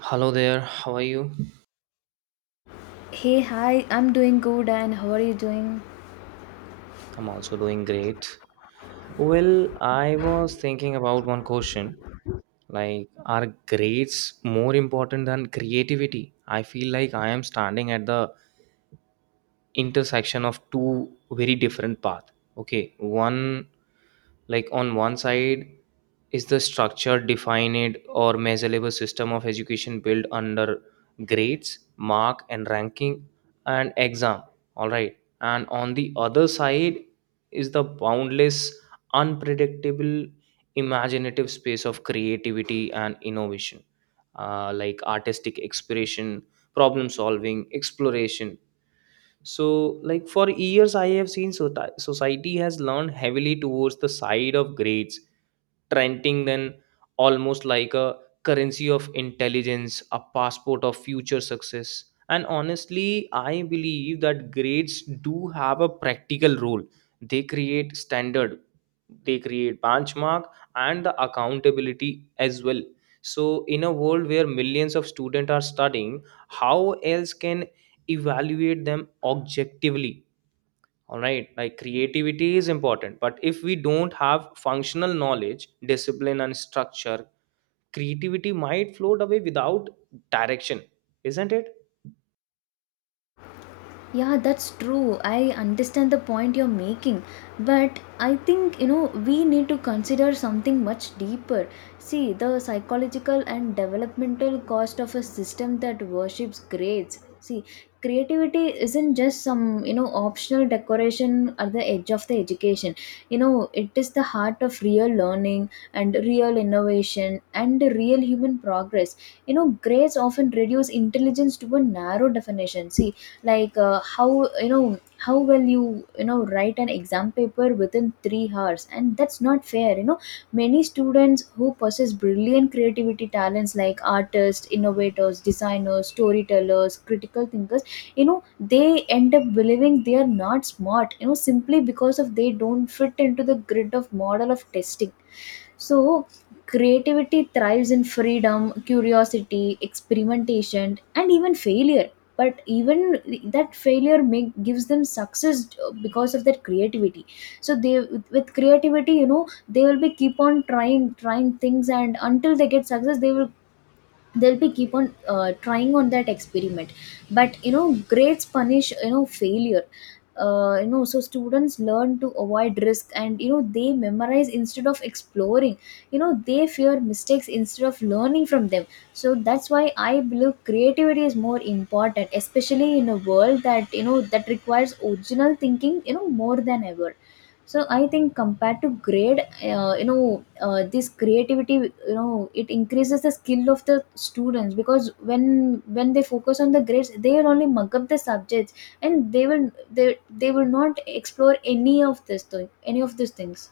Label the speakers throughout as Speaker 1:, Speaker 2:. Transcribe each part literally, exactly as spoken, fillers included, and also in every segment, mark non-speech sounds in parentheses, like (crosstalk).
Speaker 1: Hello there, how are you?
Speaker 2: Hey, hi, I'm doing good, and how are you doing?
Speaker 1: I'm also doing great. Well, I was thinking about one question, like, are grades more important than creativity? I feel like I am standing at the intersection of two very different path. Okay, one, like, on one side is the structured, defined, or measurable system of education built under grades, mark, and ranking and exam. All right, and on the other side is the boundless, unpredictable, imaginative space of creativity and innovation, uh, like artistic expression, problem solving, exploration. So, like, for years I have seen, so society has learned heavily towards the side of grades, Trenting then almost like a currency of intelligence, a passport of future success. And honestly, I believe that grades do have a practical role. They create standard, they create benchmark, and the accountability as well. So in a world where millions of students are studying, how else can evaluate them objectively? All right, like creativity is important, but if we don't have functional knowledge, discipline, and structure, creativity might float away without direction, isn't it?
Speaker 2: Yeah, that's true. I understand the point you're making, but I think you know we need to consider something much deeper. See, the psychological and developmental cost of a system that worships grades. See, creativity isn't just some you know optional decoration at the edge of the education. You know, it is the heart of real learning and real innovation and real human progress. You know, grades often reduce intelligence to a narrow definition. See, like uh, how you know how will you you know write an exam paper within three hours, and that's not fair. You know, many students who possess brilliant creativity talents like artists, innovators, designers, storytellers, critical thinkers, you know, they end up believing they are not smart, you know, simply because of they don't fit into the grid of model of testing. So creativity thrives in freedom, curiosity, experimentation, and even failure. But even that failure make, gives them success, uh, because of their creativity. So they, with creativity, you know, they will be keep on trying trying things, and until they get success they will, they'll be keep on uh, trying on that experiment. But you know, grades punish, you know, failure. Uh, you know, so students learn to avoid risk, and you know, they memorize instead of exploring. You know, they fear mistakes instead of learning from them. So that's why I believe creativity is more important, especially in a world that, you know, that requires original thinking, you know, more than ever. So I think compared to grade, uh, you know uh, this creativity, you know, it increases the skill of the students, because when when they focus on the grades they will only mug up the subjects. And they will they they will not explore any of this thing, any of these things.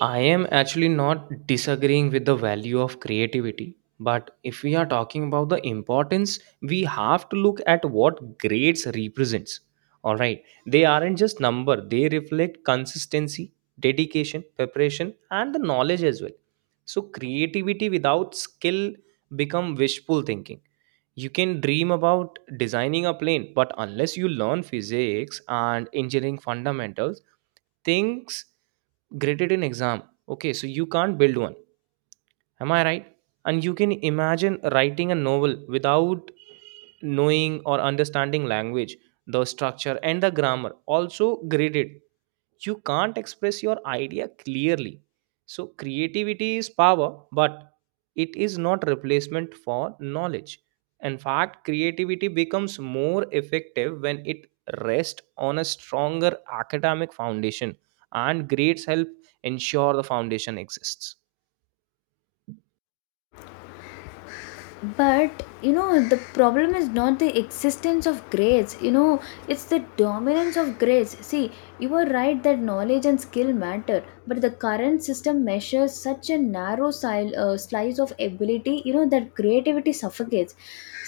Speaker 1: I am actually not disagreeing with the value of creativity, but if we are talking about the importance, we have to look at what grades represents. All right, they aren't just number; they reflect consistency, dedication, preparation, and the knowledge as well. So creativity without skill become wishful thinking. You can dream about designing a plane, but unless you learn physics and engineering fundamentals, things graded in exam, okay, so you can't build one. Am I right? And you can imagine writing a novel without knowing or understanding language, the structure, and the grammar. Also, graded. You can't express your idea clearly. So, creativity is power, but it is not replacement for knowledge. In fact, creativity becomes more effective when it rests on a stronger academic foundation, and grades help ensure the foundation exists.
Speaker 2: But you know, the problem is not the existence of grades, you know, it's the dominance of grades. See, you are right that knowledge and skill matter, but the current system measures such a narrow sil- uh, slice of ability, you know, that creativity suffocates.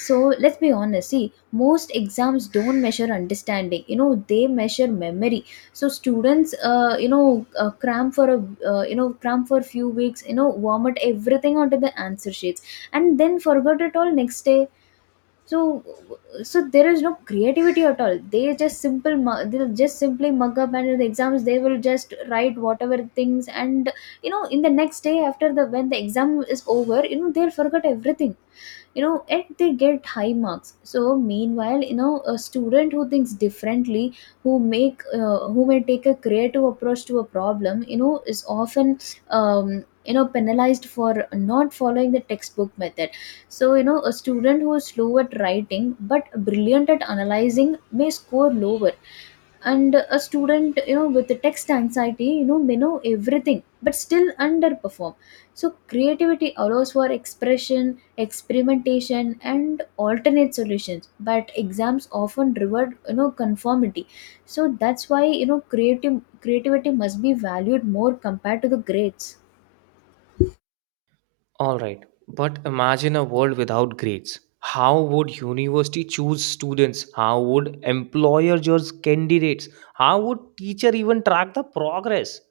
Speaker 2: So let's be honest, see, most exams don't measure understanding, you know, they measure memory. So students uh, you know uh, cram for a, uh, you know cram for few weeks, you know, vomit everything onto the answer sheets, and then forgot it all next day. So, so there is no creativity at all. They just simple mu- they'll just simply mug up, and in the exams they will just write whatever things. And you know, in the next day, after the, when the exam is over, you know, they'll forget everything. You know, and they get high marks. So meanwhile, you know, a student who thinks differently, who make uh, who may take a creative approach to a problem, you know, is often, um, you know penalized for not following the textbook method. So you know, a student who is slow at writing but brilliant at analyzing may score lower, and a student, you know, with the text anxiety, you know, may know everything but still underperform. So creativity allows for expression, experimentation, and alternate solutions, but exams often reward, you know, conformity. So that's why, you know, creative creativity must be valued more compared to the grades.
Speaker 1: All right, but imagine a world without grades. How would university choose students? How would employer judge candidates? How would teacher even track the progress?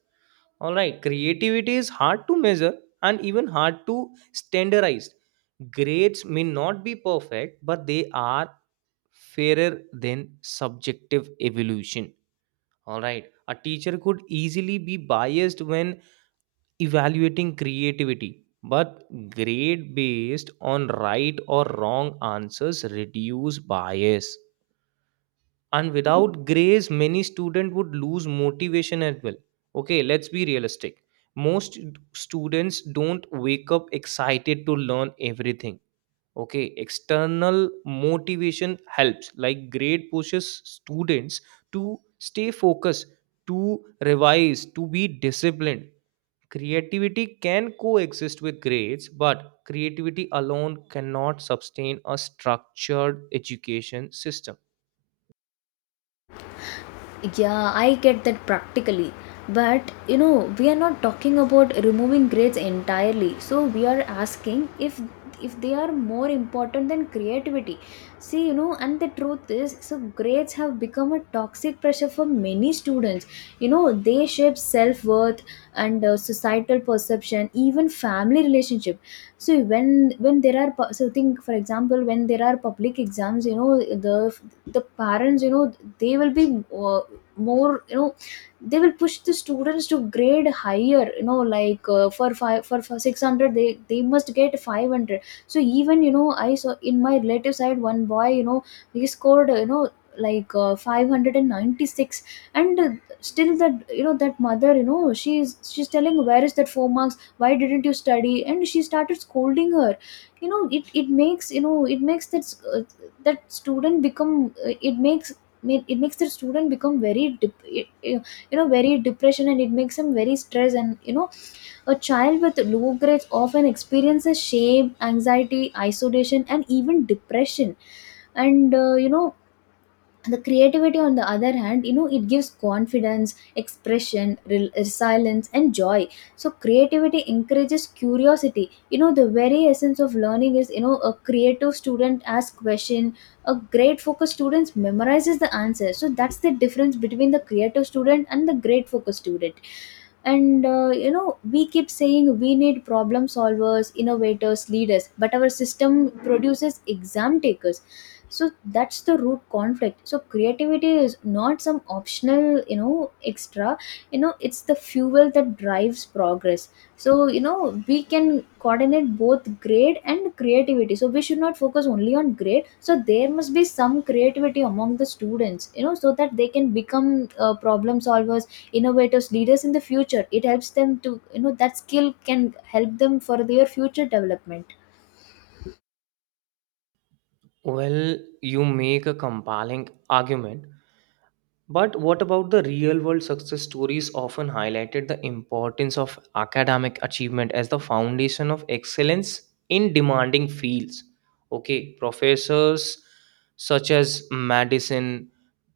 Speaker 1: All right, creativity is hard to measure and even hard to standardize. Grades may not be perfect, but they are fairer than subjective evolution. All right, a teacher could easily be biased when evaluating creativity, but grade based on right or wrong answers reduce bias. And without grades many students would lose motivation as well. Okay, let's be realistic. Most students don't wake up excited to learn everything. Okay, external motivation helps, like grade pushes students to stay focused, to revise, to be disciplined. Creativity can coexist with grades, but creativity alone cannot sustain a structured education system.
Speaker 2: Yeah, I get that practically. But you know, we are not talking about removing grades entirely. So we are asking if if they are more important than creativity. See, you know, and the truth is, so grades have become a toxic pressure for many students. You know, they shape self-worth and uh, societal perception, even family relationship. So when when there are pu- so think for example, when there are public exams, you know, the the parents, you know, they will be uh, more you know they will push the students to grade higher, you know, like uh, for five for, for six hundred they they must get five hundred. So even, you know, I saw in my relative side one boy, you know, he scored uh, you know like uh, five hundred ninety-six. And uh, still that, you know, that mother, you know, she's she's telling, "Where is that four marks? Why didn't you study?" And she started scolding her. You know, it it makes, you know, it makes that, uh, that student become uh, it makes, mean, it makes the student become very dep- eh, eh, you know, very depression, and it makes him very stressed. And you know, a child with low grades often experiences shame, anxiety, isolation, and even depression. And uh, you know, the creativity on the other hand, you know, it gives confidence, expression, rel- resilience, and joy. So creativity encourages curiosity, you know, the very essence of learning is, you know, a creative student asks question, a great focus student memorizes the answer. So that's the difference between the creative student and the great focus student. And uh, you know, we keep saying we need problem solvers, innovators, leaders, but our system produces exam takers. So that's the root conflict. So creativity is not some optional, you know, extra. You know, it's the fuel that drives progress. So you know, we can coordinate both grade and creativity. So we should not focus only on grade. So there must be some creativity among the students, you know, so that they can become uh, problem solvers, innovators, leaders in the future. It helps them to, you know, that skill can help them for their future development.
Speaker 1: Well, you make a compelling argument, but what about the real world success stories often highlighted the importance of academic achievement as the foundation of excellence in demanding fields? Okay, professors such as medicine,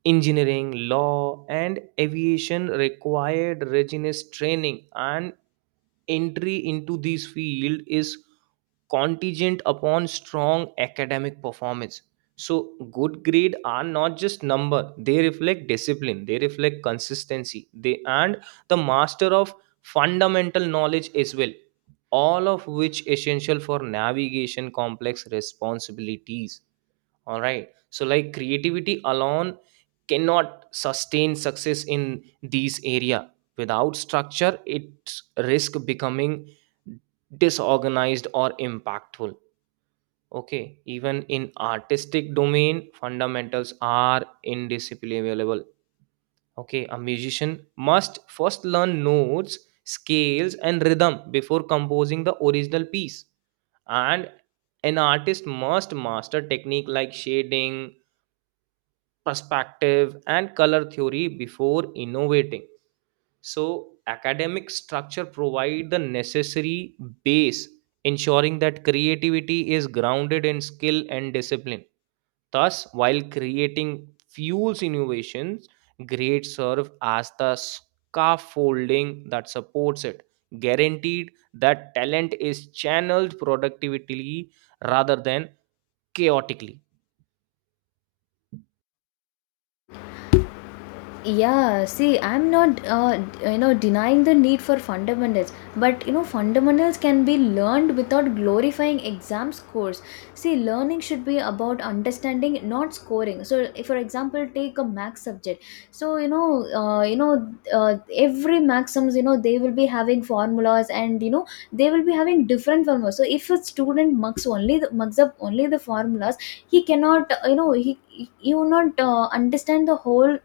Speaker 1: engineering, law, and aviation required rigorous training, and entry into this field is contingent upon strong academic performance. So good grade are not just number, they reflect discipline, they reflect consistency, they and the master of fundamental knowledge as well, all of which essential for navigation complex responsibilities. All right, so like creativity alone cannot sustain success in these area. Without structure it risk becoming disorganized or impactful. Okay, even in artistic domain, fundamentals are indisciplinable. Okay, a musician must first learn notes, scales, and rhythm before composing the original piece. And an artist must master technique like shading, perspective, and color theory before innovating. So, academic structure provide the necessary base, ensuring that creativity is grounded in skill and discipline. Thus, while creating fuels innovations, great serve as the scaffolding that supports it, guaranteed that talent is channeled productively rather than chaotically.
Speaker 2: Yeah, see, I'm not uh, you know denying the need for fundamentals, but you know, fundamentals can be learned without glorifying exam scores. See, learning should be about understanding, not scoring. So if, for example, take a max subject. So you know, uh, you know uh, every math, you know, they will be having formulas, and you know, they will be having different formulas. So if a student mugs only the, mugs up only the formulas, he cannot, uh, you know he he he will not uh, understand the whole,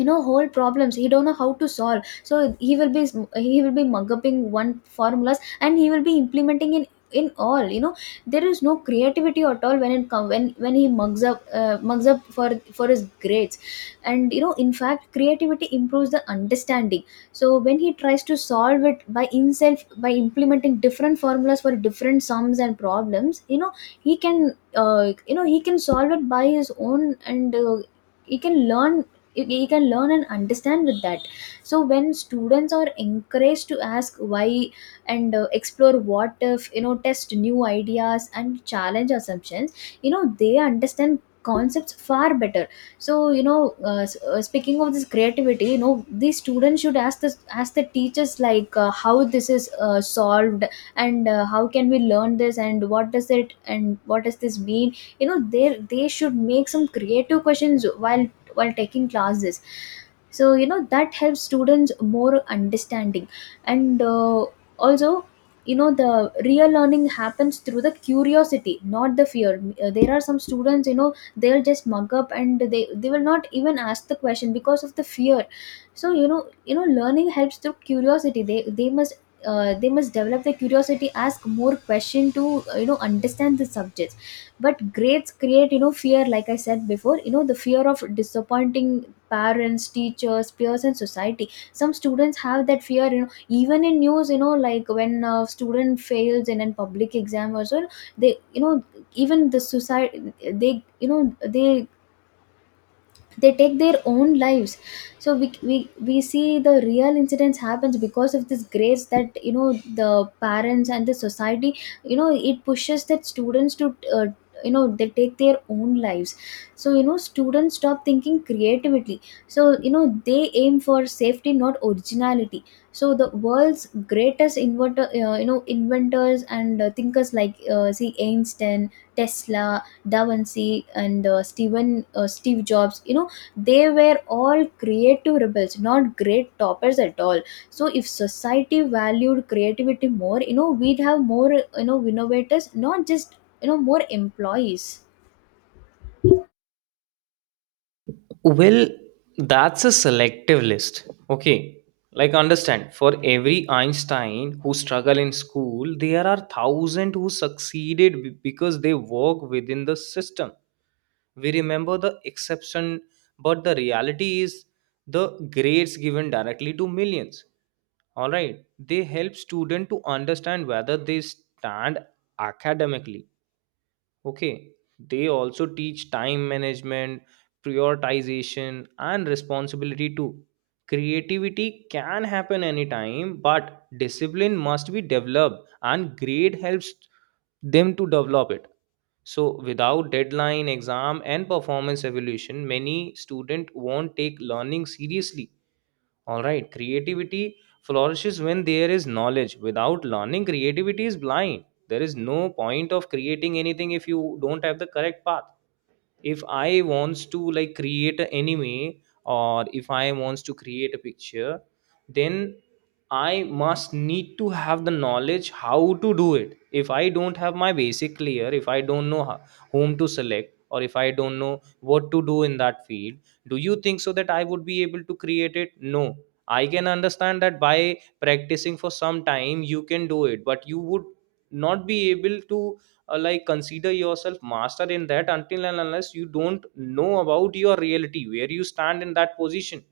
Speaker 2: you know, whole problems. He don't know how to solve. So he will be, he will be mugging one formulas, and he will be implementing in in all, you know, there is no creativity at all when it come, when when he mugs up, uh, mugs up for for his grades. And you know, in fact creativity improves the understanding. So when he tries to solve it by himself by implementing different formulas for different sums and problems, you know, he can, uh, you know he can solve it by his own, and uh, he can learn. you, you can learn and understand with that. So when students are encouraged to ask why, and uh, explore what if, you know, test new ideas and challenge assumptions, you know, they understand concepts far better. So you know, uh, s- uh, speaking of this creativity, you know, these students should ask this, ask the teachers like, uh, how this is uh, solved, and uh, how can we learn this, and what does it, and what does this mean. You know, they they should make some creative questions while while taking classes. So you know, that helps students more understanding. And uh, also, you know, the real learning happens through the curiosity, not the fear. Uh, there are some students, you know, they'll just mug up, and they they will not even ask the question because of the fear. So you know you know, learning helps through curiosity. They they must uh, they must develop the curiosity, ask more question to, uh, you know understand the subject. But grades create, you know, fear, like I said before, you know, the fear of disappointing parents, teachers, peers, and society. Some students have that fear, you know, even in news, you know, like when a student fails in a public exam or so, they, you know, even the society, they, you know, they they take their own lives. So we, we we see the real incidents happens because of this grace, that, you know, the parents and the society, you know, it pushes that students to, uh, you know, they take their own lives. So you know, students stop thinking creatively. So you know, they aim for safety, not originality. So the world's greatest inventor, uh, you know inventors, and uh, thinkers like, uh, see, Einstein, Tesla, Da Vinci, and uh, steven uh, Steve Jobs, you know, they were all creative rebels, not great toppers at all. So if society valued creativity more, you know, we'd have more, you know, innovators, not just, you know, more employees.
Speaker 1: Well, that's a selective list. Okay. Like understand, for every Einstein who struggle in school, there are thousand who succeeded be- because they work within the system. We remember the exception, but the reality is the grades given directly to millions. All right. They help student to understand whether they stand academically. Okay, they also teach time management, prioritization, and responsibility too. Creativity can happen anytime, but discipline must be developed, and grade helps them to develop it. So, without deadline, exam, and performance evaluation, many students won't take learning seriously. All right, creativity flourishes when there is knowledge. Without learning, creativity is blind. There is no point of creating anything if you don't have the correct path. If I wants to, like, create an anime, or if I wants to create a picture, then I must need to have the knowledge how to do it. If I don't have my basic clear, if I don't know ho- whom to select, or if I don't know what to do in that field, do you think so that I would be able to create it? No. I can understand that by practicing for some time you can do it, but you would not be able to uh, like consider yourself master in that until and unless you don't know about your reality, where you stand in that position.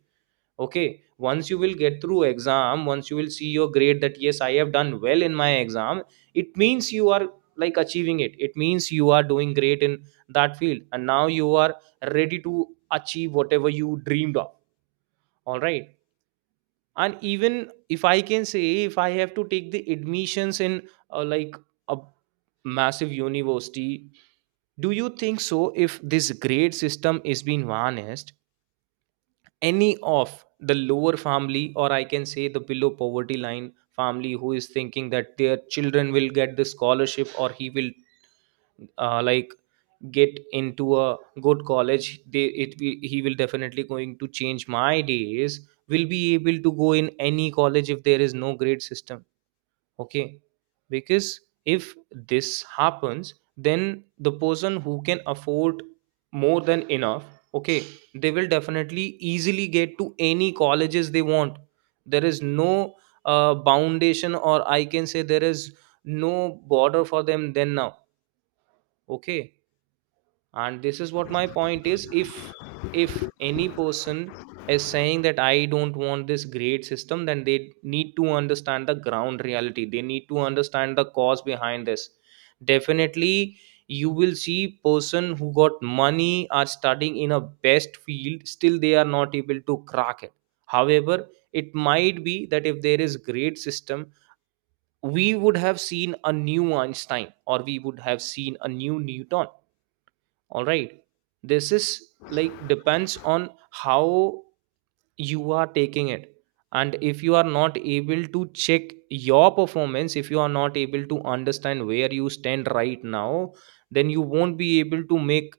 Speaker 1: Okay, once you will get through exam, once you will see your grade, that yes, I have done well in my exam, it means you are like achieving it, it means you are doing great in that field, and now you are ready to achieve whatever you dreamed of. All right. And even if I can say, if I have to take the admissions in uh, like a massive university, do you think so if this grade system is being harnessed, any of the lower family, or I can say the below poverty line family, who is thinking that their children will get the scholarship, or he will uh, like get into a good college, they it be- he will definitely going to change my days, will be able to go in any college if there is no grade system? Okay, because if this happens, then the person who can afford more than enough, okay, they will definitely easily get to any colleges they want. There is no uh, foundation, or I can say there is no border for them then now. Okay. And this is what my point is, if if any person is saying that I don't want this grade system, then they need to understand the ground reality, they need to understand the cause behind this. Definitely you will see person who got money are studying in a best field, still they are not able to crack it. However, it might be that if there is grade system, we would have seen a new Einstein, or we would have seen a new Newton. All right. This is like depends on how you are taking it. And if you are not able to check your performance, if you are not able to understand where you stand right now, then you won't be able to make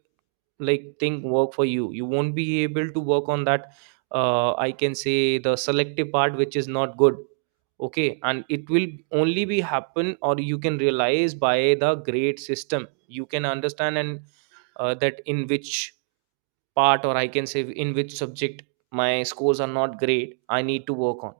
Speaker 1: like thing work for you, you won't be able to work on that, uh, I can say the selective part, which is not good. Okay, and it will only be happen, or you can realize by the grade system, you can understand and uh, that in which part, or I can say in which subject my scores are not great, I need to work on.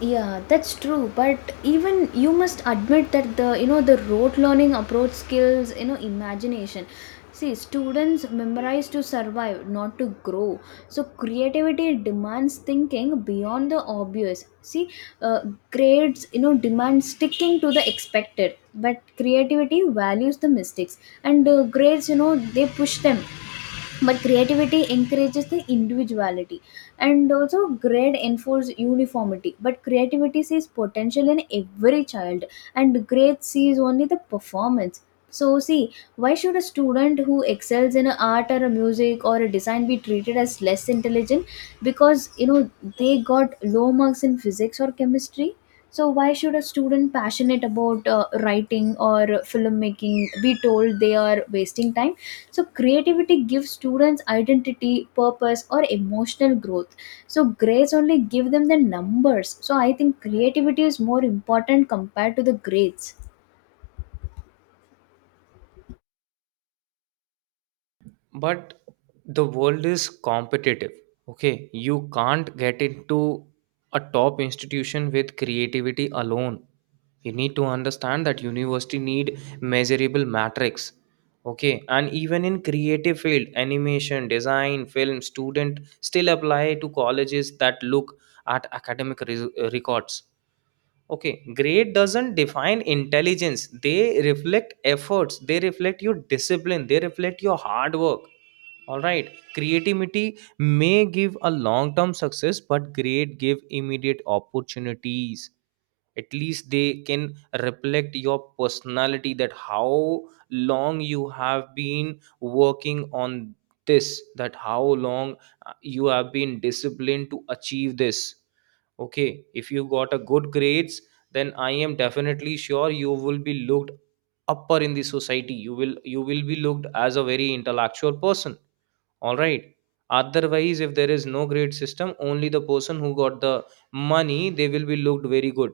Speaker 2: Yeah, that's true. But even you must admit that the, you know, the rote learning approach skills, you know, imagination. See, students memorize to survive, not to grow. So creativity demands thinking beyond the obvious. See, uh, grades, you know, demand sticking to the expected, but creativity values the mistakes, and uh, grades, you know, they push them, but creativity encourages the individuality. And also grade enforce uniformity, but creativity sees potential in every child, and grade sees only the performance. So see, why should a student who excels in a art or a music or a design be treated as less intelligent because you know they got low marks in physics or chemistry? So why should a student passionate about uh, writing or filmmaking be told they are wasting time? So creativity gives students identity, purpose or emotional growth, so grades only give them the numbers. So I think creativity is more important compared to the grades.
Speaker 1: But the world is competitive. Okay, you can't get into a top institution with creativity alone. You need to understand that university need measurable metrics. Okay, and even in creative field animation design film student still apply to colleges that look at academic res- records. Okay, grade doesn't define intelligence, they reflect efforts, they reflect your discipline, they reflect your hard work. All right, creativity may give a long term success, but grade give immediate opportunities. At least they can reflect your personality, that how long you have been working on this, that how long uh, you have been disciplined to achieve this. Okay, if you got a good grades, then I am definitely sure you will be looked upper in the society, you will you will be looked as a very intellectual person. All right, otherwise if there is no grade system, only the person who got the money, they will be looked very good.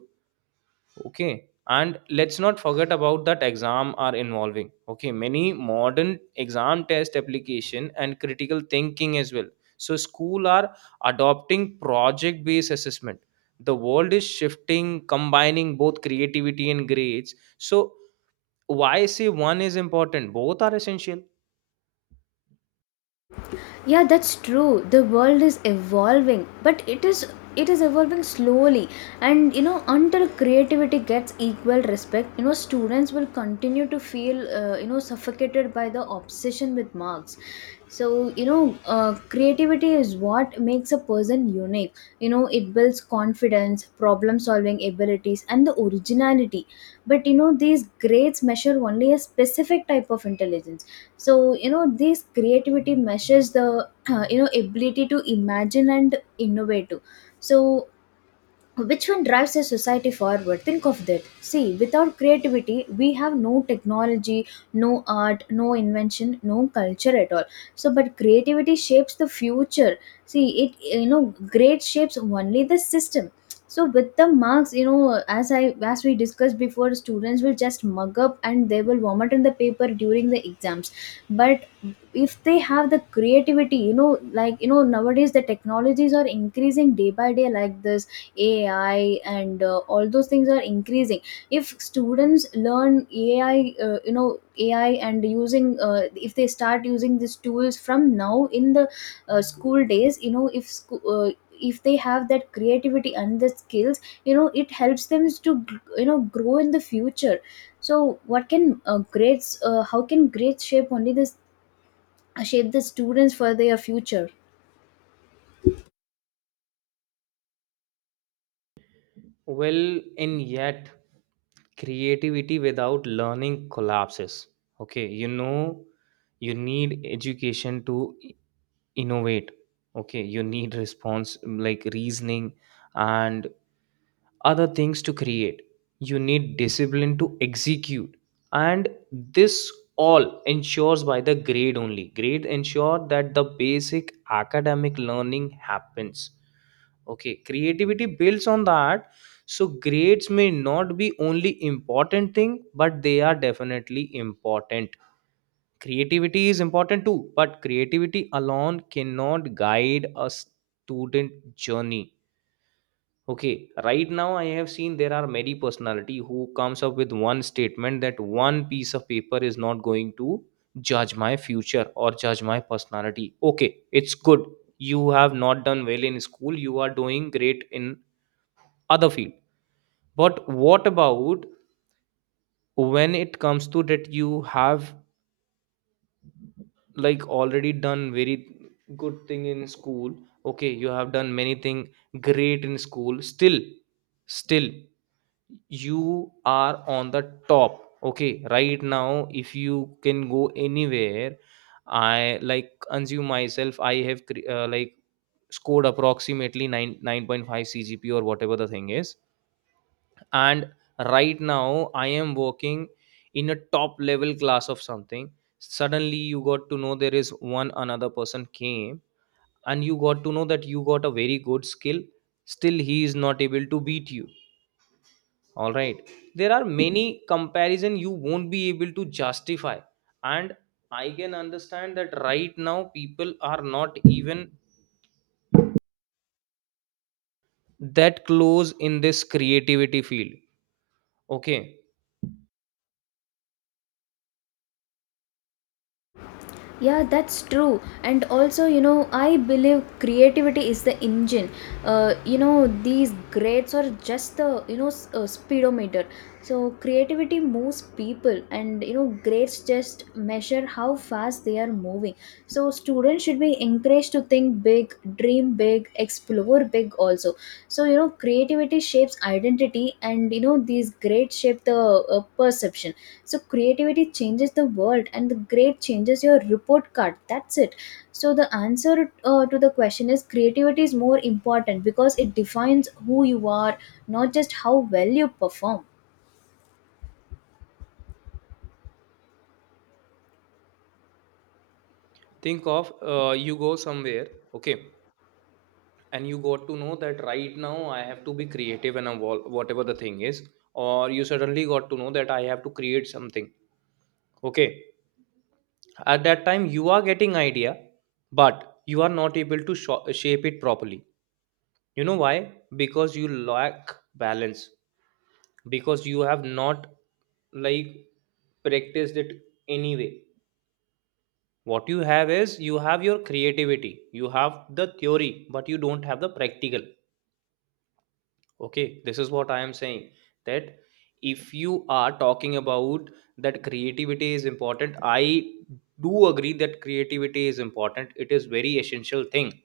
Speaker 1: Okay, and let's not forget about that exam are involving. Okay, many modern exam test application and critical thinking as well. So school are adopting project based assessment. The world is shifting, combining both creativity and grades. So why say one is important? Both are essential.
Speaker 2: Yeah, that's true, the world is evolving, but it is it is evolving slowly. And you know, until creativity gets equal respect, you know students will continue to feel uh, you know, suffocated by the obsession with marks. So you know, uh, creativity is what makes a person unique. You know, it builds confidence, problem solving abilities and the originality. But you know, these grades measure only a specific type of intelligence. So you know, this creativity measures the (clears throat) uh, you know, ability to imagine and innovate too. So which one drives a society forward? Think of that. See, without creativity we have no technology, no art, no invention, no culture at all. So but creativity shapes the future. See it, you know, grade shapes only the system. So with the marks, you know, as i as we discussed before, students will just mug up and they will vomit in the paper during the exams. But if they have the creativity, you know, like you know, nowadays the technologies are increasing day by day like this, ai and uh, all those things are increasing. If students learn ai, uh, you know, ai, and using uh, if they start using these tools from now in the uh, school days, you know, if sco- uh, if they have that creativity and the skills, you know it helps them to, you know, grow in the future. So what can uh, grades, uh, how can grades shape only this, shape the students for their future?
Speaker 1: Well, and yet creativity without learning collapses. Okay, you know you need education to innovate. Okay, you need response, mm, like reasoning and other things to create. You need discipline to execute. And this all ensures by the grade only, grade ensure that the basic academic learning happens. Okay, creativity builds on that. So grades may not be only important thing, but they are definitely important. Creativity is important too, but creativity alone cannot guide a student journey. Okay, right now I have seen there are many personality who Comes up with one statement that one piece of paper is not going to judge my future or judge my personality. Okay, it's good. You have not done well in school, you are doing great in other field. But what about when it comes to that you have, like, already done very good thing in school? Okay, you have done many thing great in school, still, still you are on the top. Okay, right now if you can go anywhere. I, like, consume myself, I have cre- uh, like scored approximately nine nine point five cgp or whatever the thing is. And right now I am working in a top level class of something. Suddenly you got to know there is one another person came, and you got to know that you got a very good skill, still he is not able to beat you. All right, there are many comparison you won't be able to justify. And I can understand that right now people are not even that close in this creativity field. Okay,
Speaker 2: Yeah, that's true. And also you know, I believe creativity is the engine, uh, you know these grades are just the, you know, s- uh, speedometer. So creativity moves people, and you know grades just measure how fast they are moving. So students should be encouraged to think big, dream big, explore big also. So you know, creativity shapes identity, and you know these grades shape the uh, perception. So creativity changes the world and the grade changes your report card, that's it. So the answer uh, to the question is creativity is more important because it defines who you are, not just how well you perform.
Speaker 1: think of uh, you go somewhere. Okay, and you got to know that right now I have to be creative and evolve whatever the thing is, or you suddenly got to know that I have to create something. Okay, at that time you are getting idea, but you are not able to sho- shape it properly. You know why? Because you lack balance, because you have not, like, practiced it. Anyway, what you have is you have your creativity, you have the theory but you don't have the practical. Okay, this is what I am saying, that if you are talking about that creativity is important, I do agree that creativity is important. It is very essential thing.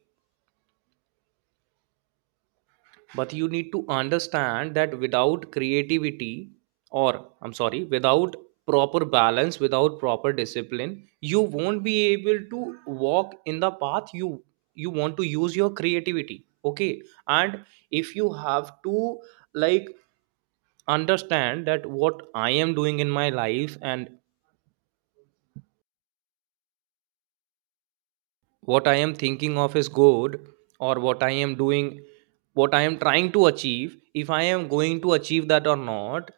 Speaker 1: But you need to understand that without creativity, or I'm sorry, without proper balance, without proper discipline, you won't be able to walk in the path you you want to use your creativity. Okay? And if you have to, like, understand that what I am doing in my life and what I am thinking of is good, or what I am doing, what I am trying to achieve, if I am going to achieve that or not,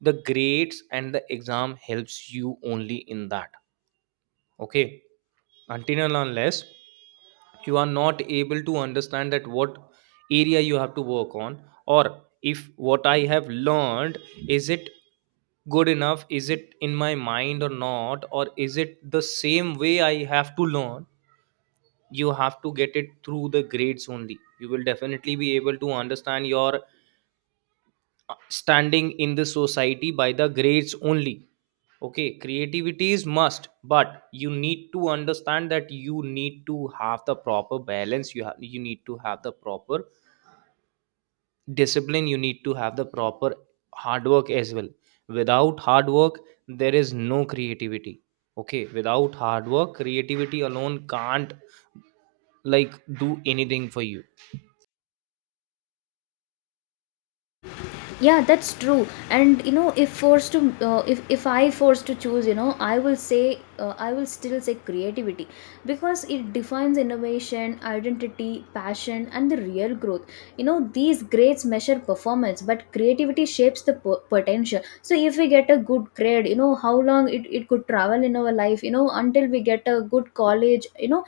Speaker 1: the grades and the exam helps you only in that. Okay. Until and unless you are not able to understand that what area you have to work on, or if what I have learned is it good enough, is it in my mind or not, or is it the same way I have to learn, you have to get it through the grades only. You will definitely be able to understand your standing in the society by the grades only. Okay, creativity is must, but you need to understand that you need to have the proper balance, you have, you need to have the proper discipline, you need to have the proper hard work as well. Without hard work there is no creativity. Okay, without hard work creativity alone can't, like, do anything for you.
Speaker 2: Yeah, that's true. And you know, if forced to, uh, if if i forced to choose, you know, I will say, uh, I will still say creativity, because it defines innovation, identity, passion and the real growth. You know these grades measure performance, but creativity shapes the po- potential. So if we get a good grade, you know, how long it, it could travel in our life, you know, until we get a good college, you know,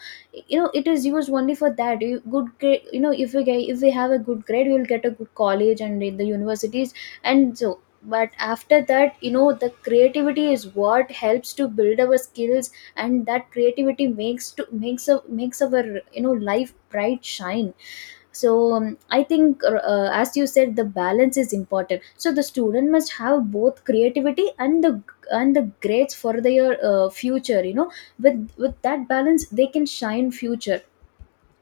Speaker 2: you know it is used only for that. You good grade, you know, if we get if we have a good grade, we will get a good college and in the universities. And so but after that, you know, the creativity is what helps to build our skills. And that creativity makes to makes a makes our, you know, life bright shine. So um, I think, uh, uh, as you said, the balance is important, so the student must have both creativity and the, and the grades for their uh, future, you know. with with that balance they can shine future,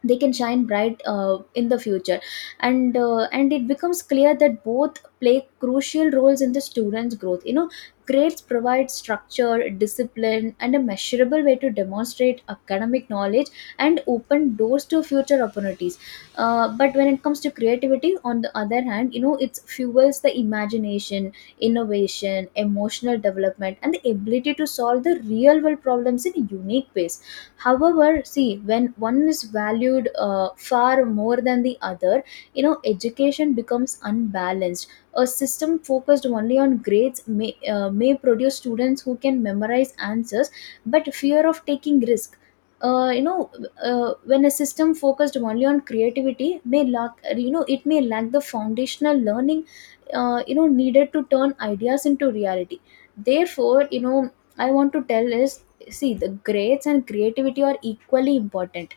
Speaker 2: they can shine bright uh, in the future. And uh, and it becomes clear that both play crucial roles in the students growth, you know. Grades provide structure, discipline and a measurable way to demonstrate academic knowledge, and open doors to future opportunities. Uh, but when it comes to creativity on the other hand, you know, it fuels the imagination, innovation, emotional development and the ability to solve the real world problems in unique ways. However, see, when one is valued uh, far more than the other, you know education becomes unbalanced. A system focused only on grades may, uh, may produce students who can memorize answers but fear of taking risk. uh, you know uh, when a system focused only on creativity may lack, you know, it may lack the foundational learning uh, you know, needed to turn ideas into reality. Therefore, you know, I want to tell is, see, the grades and creativity are equally important.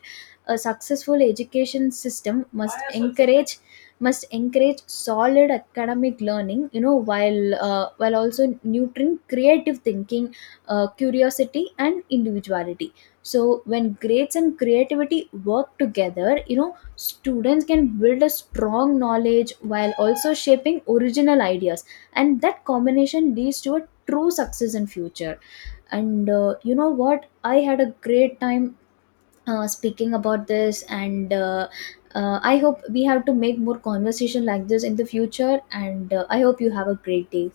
Speaker 2: A successful education system must encourage, must encourage solid academic learning, you know, while uh, while also nurturing creative thinking, uh, curiosity and individuality. So when grades and creativity work together, you know students can build a strong knowledge while also shaping original ideas, and that combination leads to a true success in future. And uh, you know what, I had a great time uh, speaking about this, and uh, uh, I hope we have to make more conversation like this in the future, and uh, I hope you have a great day.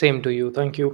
Speaker 1: Same to you, thank you.